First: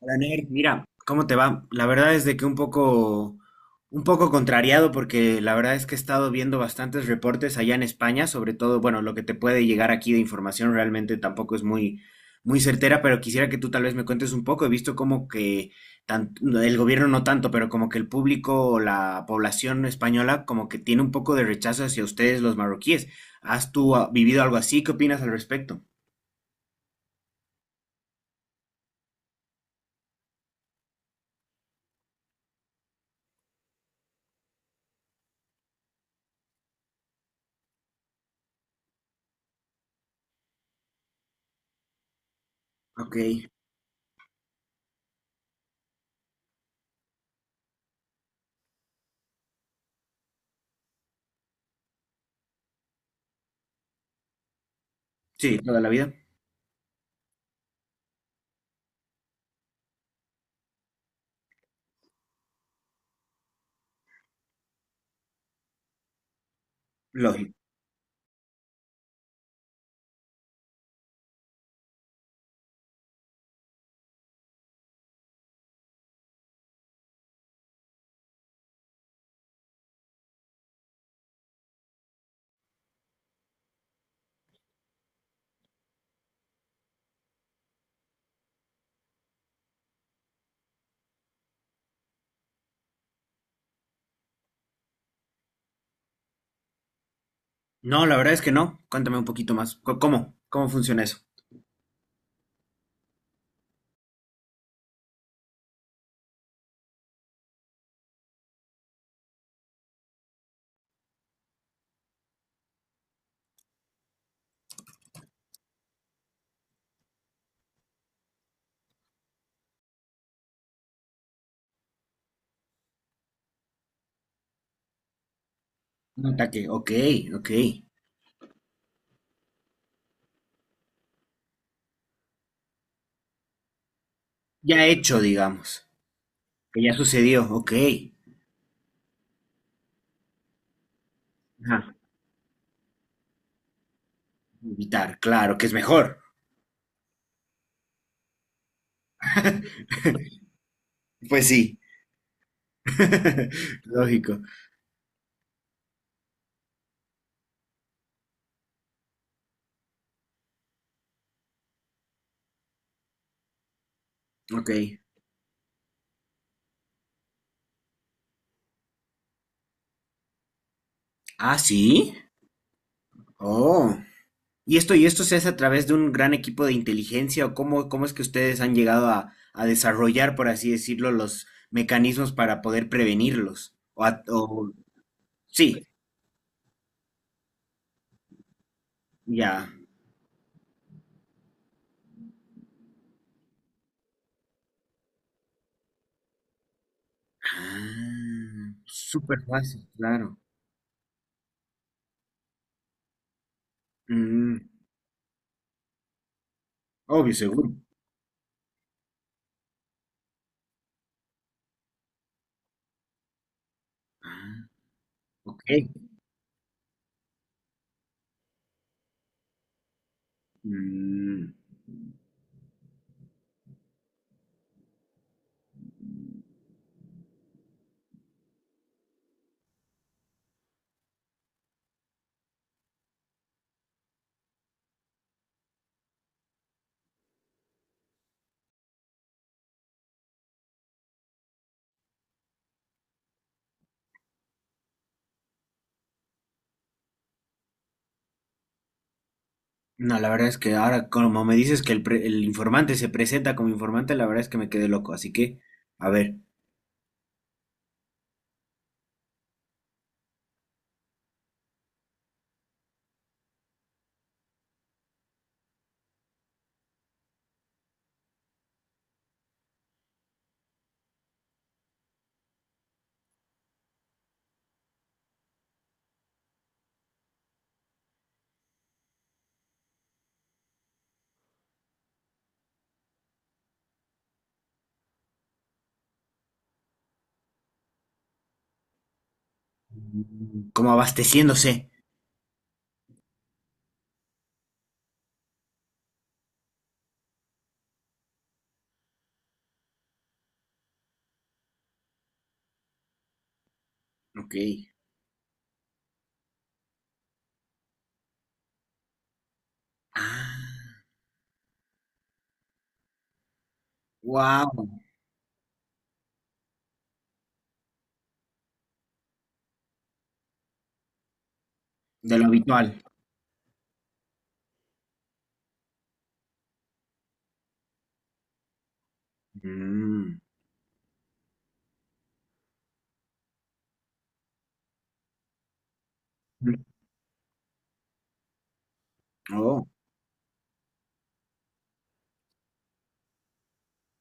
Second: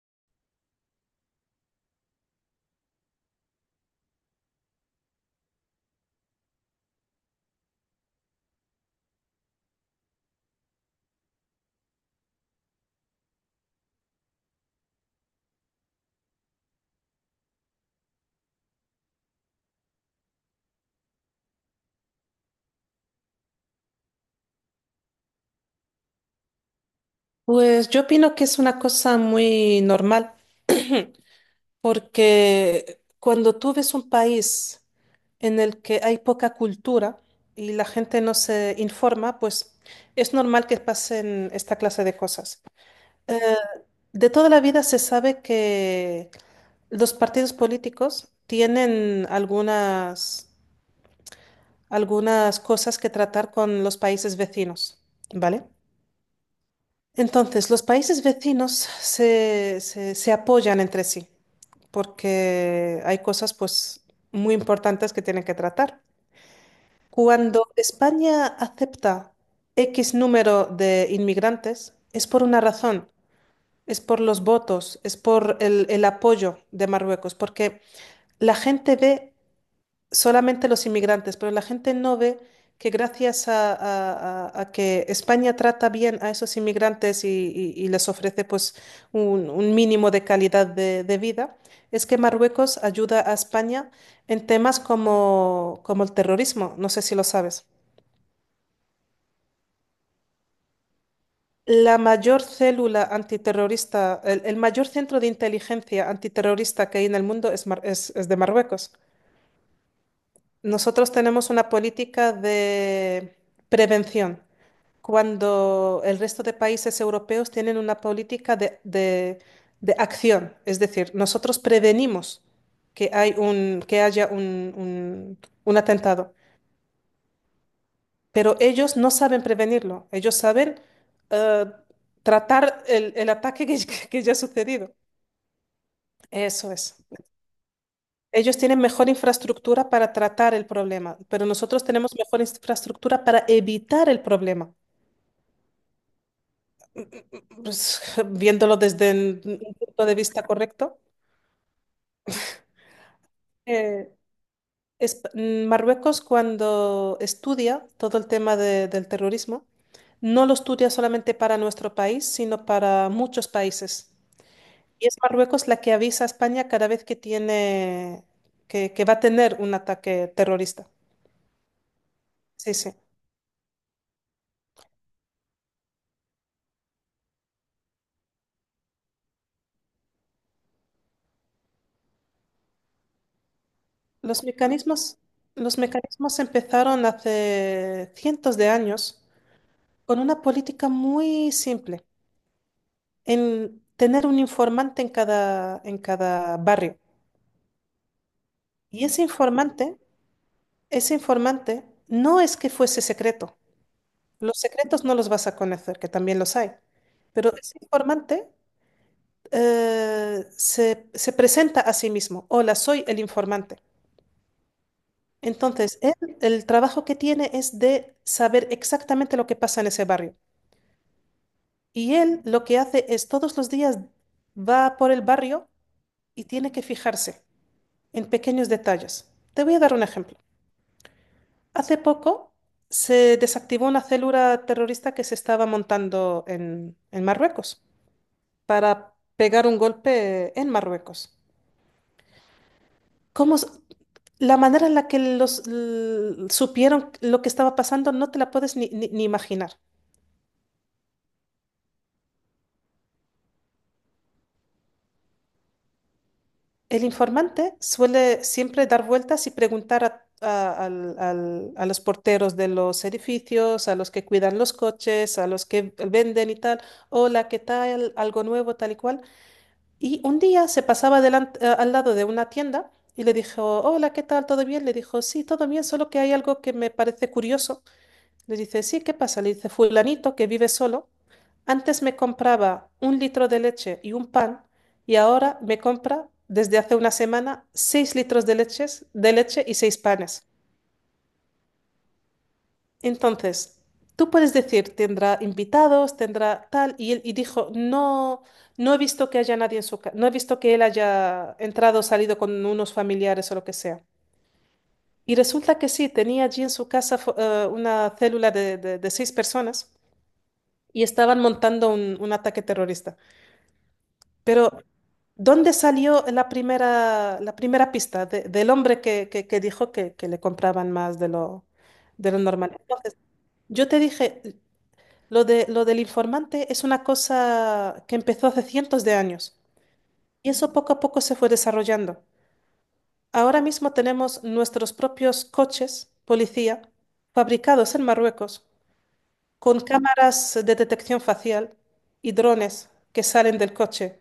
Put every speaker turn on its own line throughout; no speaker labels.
Hola, Ner. Mira, ¿cómo te va? La verdad es de que un poco contrariado porque la verdad es que he estado viendo bastantes reportes allá en España, sobre todo, bueno, lo que te puede llegar aquí de información realmente tampoco es muy, muy certera, pero quisiera que tú tal vez me cuentes un poco. He visto como que el gobierno no tanto, pero como que el público o la población española como que tiene un poco de rechazo hacia ustedes los marroquíes. ¿Has tú vivido algo así? ¿Qué opinas al respecto?
Pues yo opino que es una cosa muy normal, porque cuando tú ves un país en el que hay poca cultura y la gente no se informa, pues es normal que pasen esta clase de cosas.
Ok,
Eh, de toda la vida se sabe que los partidos políticos tienen algunas cosas que tratar con los países vecinos,
sí,
¿vale?
toda la vida.
Entonces, los países vecinos se apoyan entre sí porque hay cosas pues muy importantes que tienen que tratar.
Lógico.
Cuando España acepta X número de inmigrantes, es por una razón, es por los votos, es por el apoyo de Marruecos, porque la gente ve solamente los inmigrantes, pero la gente no ve que gracias a que España trata bien a esos inmigrantes y les ofrece pues un mínimo de calidad de vida, es que Marruecos ayuda a España en temas como, como el terrorismo, no sé si lo sabes.
No, la verdad es que no. Cuéntame un poquito más. ¿Cómo? ¿Cómo funciona eso?
La mayor célula antiterrorista, el mayor centro de inteligencia antiterrorista que hay en el mundo es, es de Marruecos. Nosotros tenemos una política de prevención, cuando el resto de países europeos tienen una política de acción. Es decir, nosotros prevenimos que haya un
Un
atentado,
ataque. Ok, ok.
pero ellos no saben prevenirlo. Ellos saben eh, tratar el ataque que, que ya ha
Ya
sucedido.
hecho, digamos.
Eso
Que ya
es.
sucedió. Ok.
Ellos tienen mejor infraestructura para tratar el problema, pero nosotros
Ajá.
tenemos mejor infraestructura para evitar el problema.
Evitar, claro, que es mejor.
Pues, viéndolo desde un punto de vista correcto,
Pues sí.
eh,
Lógico.
Marruecos, cuando estudia todo el tema del terrorismo, no lo estudia solamente para nuestro país, sino para muchos países.
Ok.
Y es Marruecos la que avisa a España cada vez que que va a tener un ataque terrorista.
Ah, sí.
Sí, sí.
Oh. ¿Y esto se hace a través de un gran equipo de inteligencia o cómo es que ustedes han llegado a desarrollar, por así decirlo, los mecanismos para poder prevenirlos?
Los mecanismos, los
Sí,
mecanismos empezaron hace cientos de años
ya.
con una política muy simple, en tener un informante en cada barrio.
Ah,
Y
súper fácil, claro.
ese informante no es que fuese secreto. Los
Mm,
secretos no los vas a conocer, que también los hay.
obvio,
Pero
seguro.
ese informante, se presenta a sí mismo. Hola, soy el informante.
Ah, ok.
Entonces, él, el trabajo que tiene es de saber exactamente lo que pasa en ese barrio.
Mm,
Y él lo que hace es todos los días va por el barrio y tiene que fijarse en pequeños detalles. Te voy a dar un ejemplo. Hace poco se desactivó una célula terrorista que se estaba montando en Marruecos para pegar un golpe en Marruecos. ¿Cómo s- la manera en la que supieron lo que estaba pasando no te la puedes ni imaginar.
no, la verdad es que ahora, como me dices que el informante se presenta como informante, la verdad es que me quedé loco. Así que, a ver.
El informante suele siempre dar vueltas y preguntar a los porteros de los edificios, a los que cuidan los coches, a los que venden y tal, hola, ¿qué tal? Algo nuevo, tal y cual. Y un día se pasaba al lado de una tienda y le dijo, hola, ¿qué tal? ¿Todo bien? Le dijo, sí, todo bien, solo que hay algo que me parece curioso. Le dice, sí, ¿qué pasa? Le dice, fulanito que vive solo, antes me compraba un litro de leche y un pan, y ahora me compra desde hace una semana seis litros de leche y seis panes.
Como abasteciéndose.
Entonces, tú puedes decir, tendrá invitados, tendrá tal, y él dijo, no, no he visto que haya nadie en su casa, no he visto que él haya entrado o salido con unos familiares o lo que sea.
Ok.
Y resulta que sí, tenía allí en su casa una célula de seis personas, y
Ah,
estaban montando un ataque terrorista.
wow,
Pero, ¿dónde salió la primera pista del hombre que, que dijo que le compraban más de
de
lo
lo
normal?
habitual.
Entonces, yo te dije, lo del informante es una cosa que empezó hace cientos de años,
Mm,
y eso poco a poco se fue desarrollando. Ahora mismo tenemos nuestros propios coches policía fabricados en Marruecos, con
oh,
cámaras de detección facial y drones que salen del coche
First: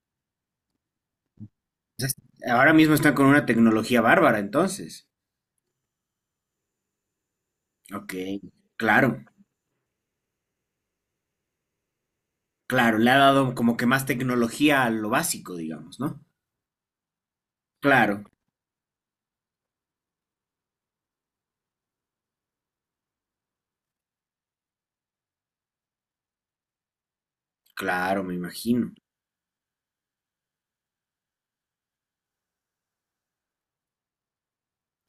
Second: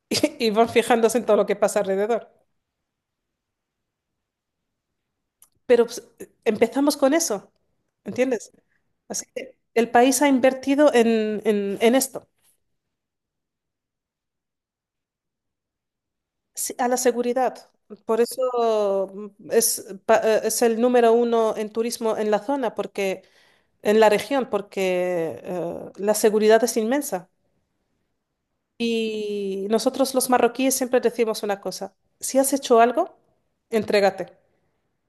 y van fijándose en todo lo que pasa
entonces,
alrededor.
ahora mismo están con una tecnología bárbara, entonces.
Pero pues, empezamos con eso,
Ok,
¿entiendes?
claro.
Así que el país ha invertido en esto,
Claro, le ha dado como que más tecnología a lo básico, digamos, ¿no?
sí, a la seguridad.
Claro,
Por eso es el número uno en turismo en la zona, porque, en la región, porque la seguridad es inmensa.
claro, me imagino.
Y nosotros los marroquíes siempre decimos una cosa, si has hecho algo, entrégate.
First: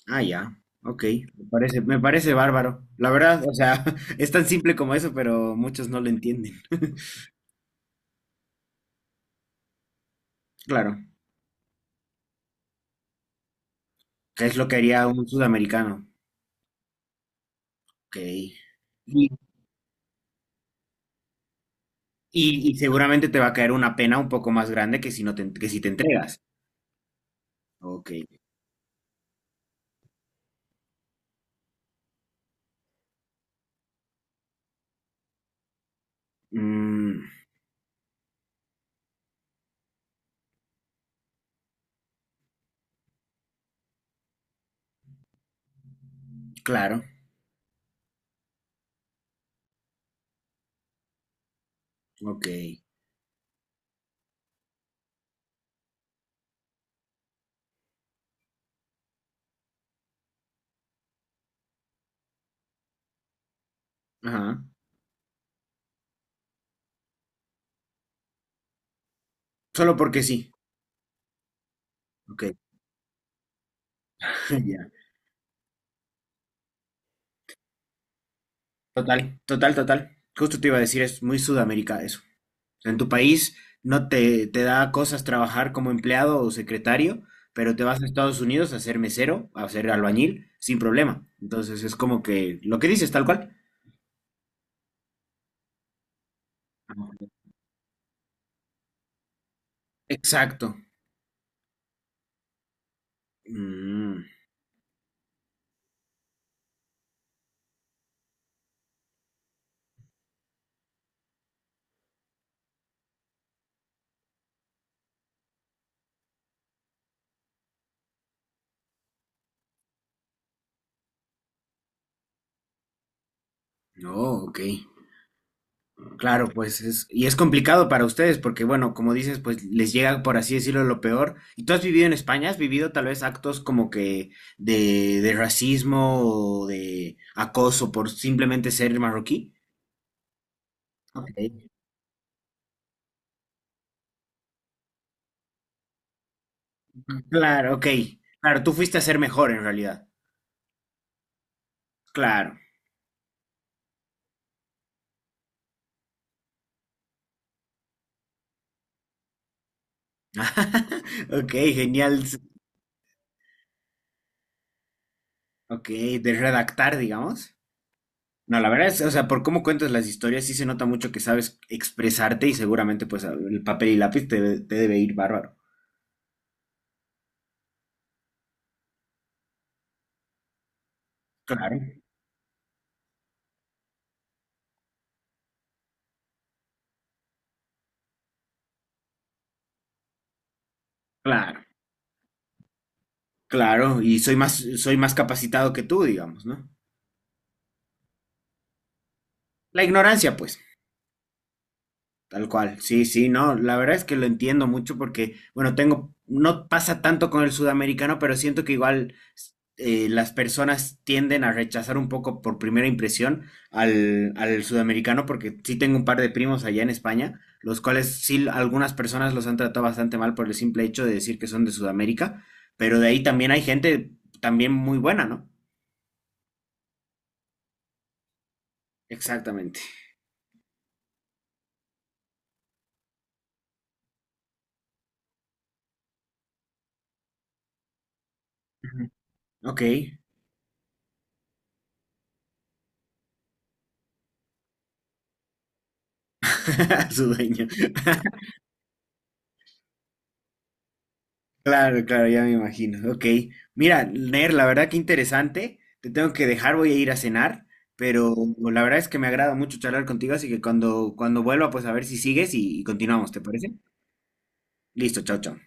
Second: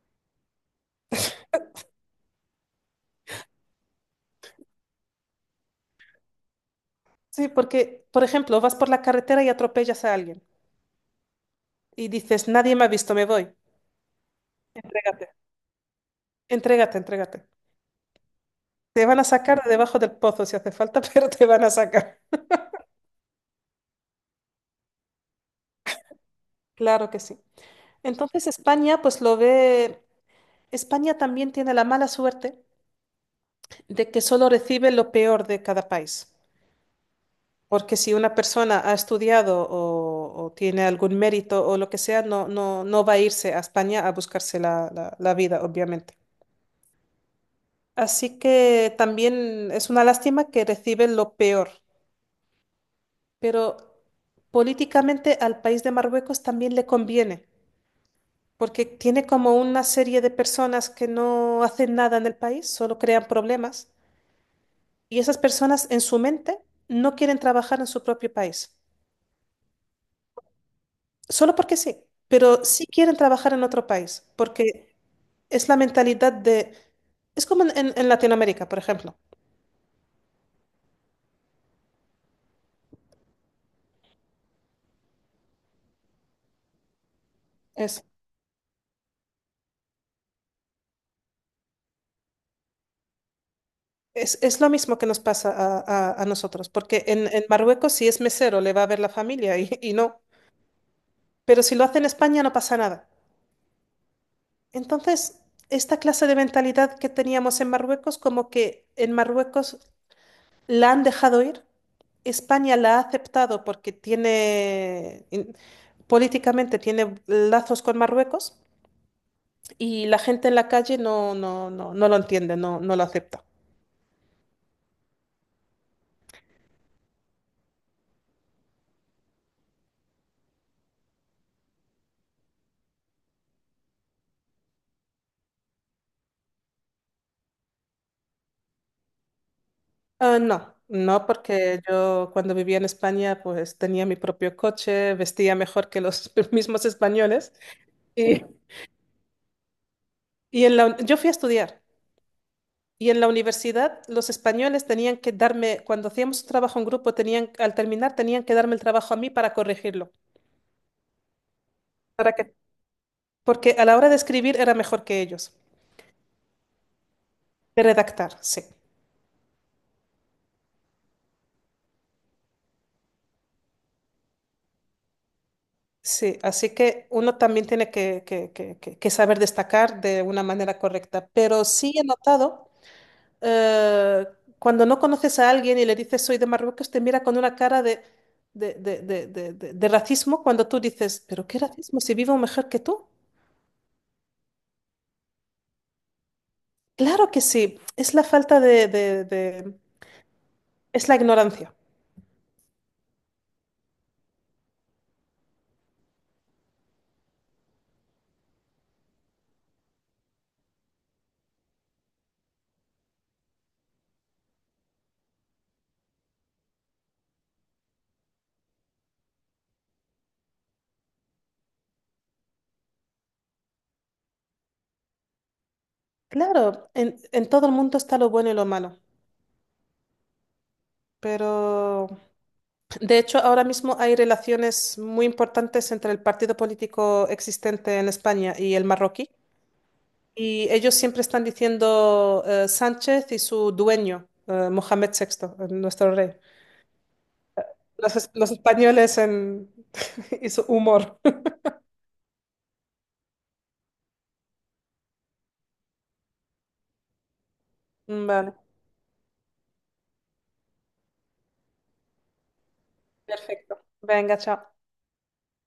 Ah, ya, ok, me parece bárbaro. La verdad, o sea, es tan simple como eso, pero muchos no lo entienden.
Sí, porque, por ejemplo, vas por la carretera y atropellas a alguien,
Claro,
y dices, nadie me ha visto, me voy.
que es lo que haría
Entrégate,
un sudamericano.
entrégate, entrégate.
Ok.
Te van a
Y,
sacar de debajo del pozo si hace falta, pero te van a sacar.
y seguramente te va a caer una pena un poco más grande que si que si te entregas.
Claro que sí.
Ok.
Entonces España, pues lo ve, España también tiene la mala suerte de que solo recibe lo peor de cada país.
Mm,
Porque si una persona ha estudiado o tiene algún mérito o lo que sea, no, no, no va a irse a España a buscarse la vida, obviamente.
claro,
Así que también es una lástima que recibe lo peor,
ok.
pero políticamente al país de Marruecos también le conviene, porque tiene como una serie de personas que no hacen nada en el país, solo crean problemas,
Ajá.
y esas personas en su mente no quieren trabajar en su propio país,
Solo porque sí.
solo porque sí,
Ok.
pero sí quieren trabajar en otro país, porque es la mentalidad de... Es como en Latinoamérica, por ejemplo.
Total, total, total. Justo te iba a decir, es muy Sudamérica eso. En tu país no te, te da cosas trabajar como empleado o secretario, pero te vas
Es,
a Estados Unidos a ser mesero, a ser albañil, sin problema. Entonces es como que lo que dices, tal cual.
es lo mismo que nos pasa a nosotros, porque en Marruecos si es mesero le va a ver la familia y no.
Exacto.
Pero si lo hace en España no pasa nada.
Mm,
Entonces, esta clase de mentalidad que teníamos en Marruecos, como que en Marruecos la han dejado ir, España la ha aceptado porque políticamente tiene lazos con Marruecos, y la gente en la calle no, no, no, no lo entiende, no, no lo acepta.
no, ok. Claro, pues es, y es complicado para ustedes porque, bueno, como dices, pues les llega, por así decirlo, lo peor. ¿Y tú has vivido en España? ¿Has vivido tal vez actos como que de racismo o de acoso por simplemente ser marroquí?
Ah, no, no,
Ok.
porque yo cuando vivía en España pues tenía mi propio coche, vestía mejor que los mismos españoles.
Claro, ok.
Y,
Claro, tú fuiste a ser mejor en realidad.
yo fui a estudiar.
Claro.
Y en la universidad los españoles tenían que darme, cuando hacíamos un trabajo en grupo, tenían, al terminar tenían que darme el trabajo a mí para corregirlo.
Ok, genial.
¿Para qué? Porque a la hora de escribir era mejor que ellos.
Ok, de redactar, digamos.
De redactar,
No,
sí.
la verdad es, o sea, por cómo cuentas las historias, sí se nota mucho que sabes expresarte y seguramente pues el papel y lápiz te debe ir bárbaro.
Sí, así que uno también tiene que, que saber destacar de una manera correcta. Pero
Claro,
sí he notado, eh, cuando no conoces a alguien y le dices soy de Marruecos, te mira con una cara de racismo, cuando tú dices, pero ¿qué
claro,
racismo si vivo mejor que tú?
claro, y soy más capacitado que tú, digamos, ¿no?
Claro que sí, es la falta
La ignorancia, pues,
es la ignorancia.
tal cual, sí, sí, no, la verdad es que lo entiendo mucho porque, bueno, tengo, no pasa tanto con el sudamericano, pero siento que igual las personas tienden a rechazar un poco por primera impresión al sudamericano, porque sí tengo un par de primos allá en España, los cuales sí algunas personas los han tratado bastante mal por el simple hecho de decir que son de Sudamérica, pero de ahí también hay gente también muy buena, ¿no?
Claro, en todo el mundo está lo bueno y lo malo,
Exactamente.
pero de hecho ahora mismo hay relaciones muy importantes entre el partido político existente en España y el
Ujú.
marroquí,
Ok.
y ellos siempre están diciendo Sánchez y su dueño, Mohamed VI, nuestro rey.
Su dueño.
Los españoles en... y su humor.
Claro, claro, ya me imagino. Ok. Mira, Ner, la verdad que interesante. Te tengo que dejar, voy a ir a cenar, pero
Vale,
la verdad es que me agrada mucho charlar contigo, así que cuando vuelva, pues a ver si sigues y continuamos, ¿te parece?
perfecto. Venga, chao.
Listo, chao, chao.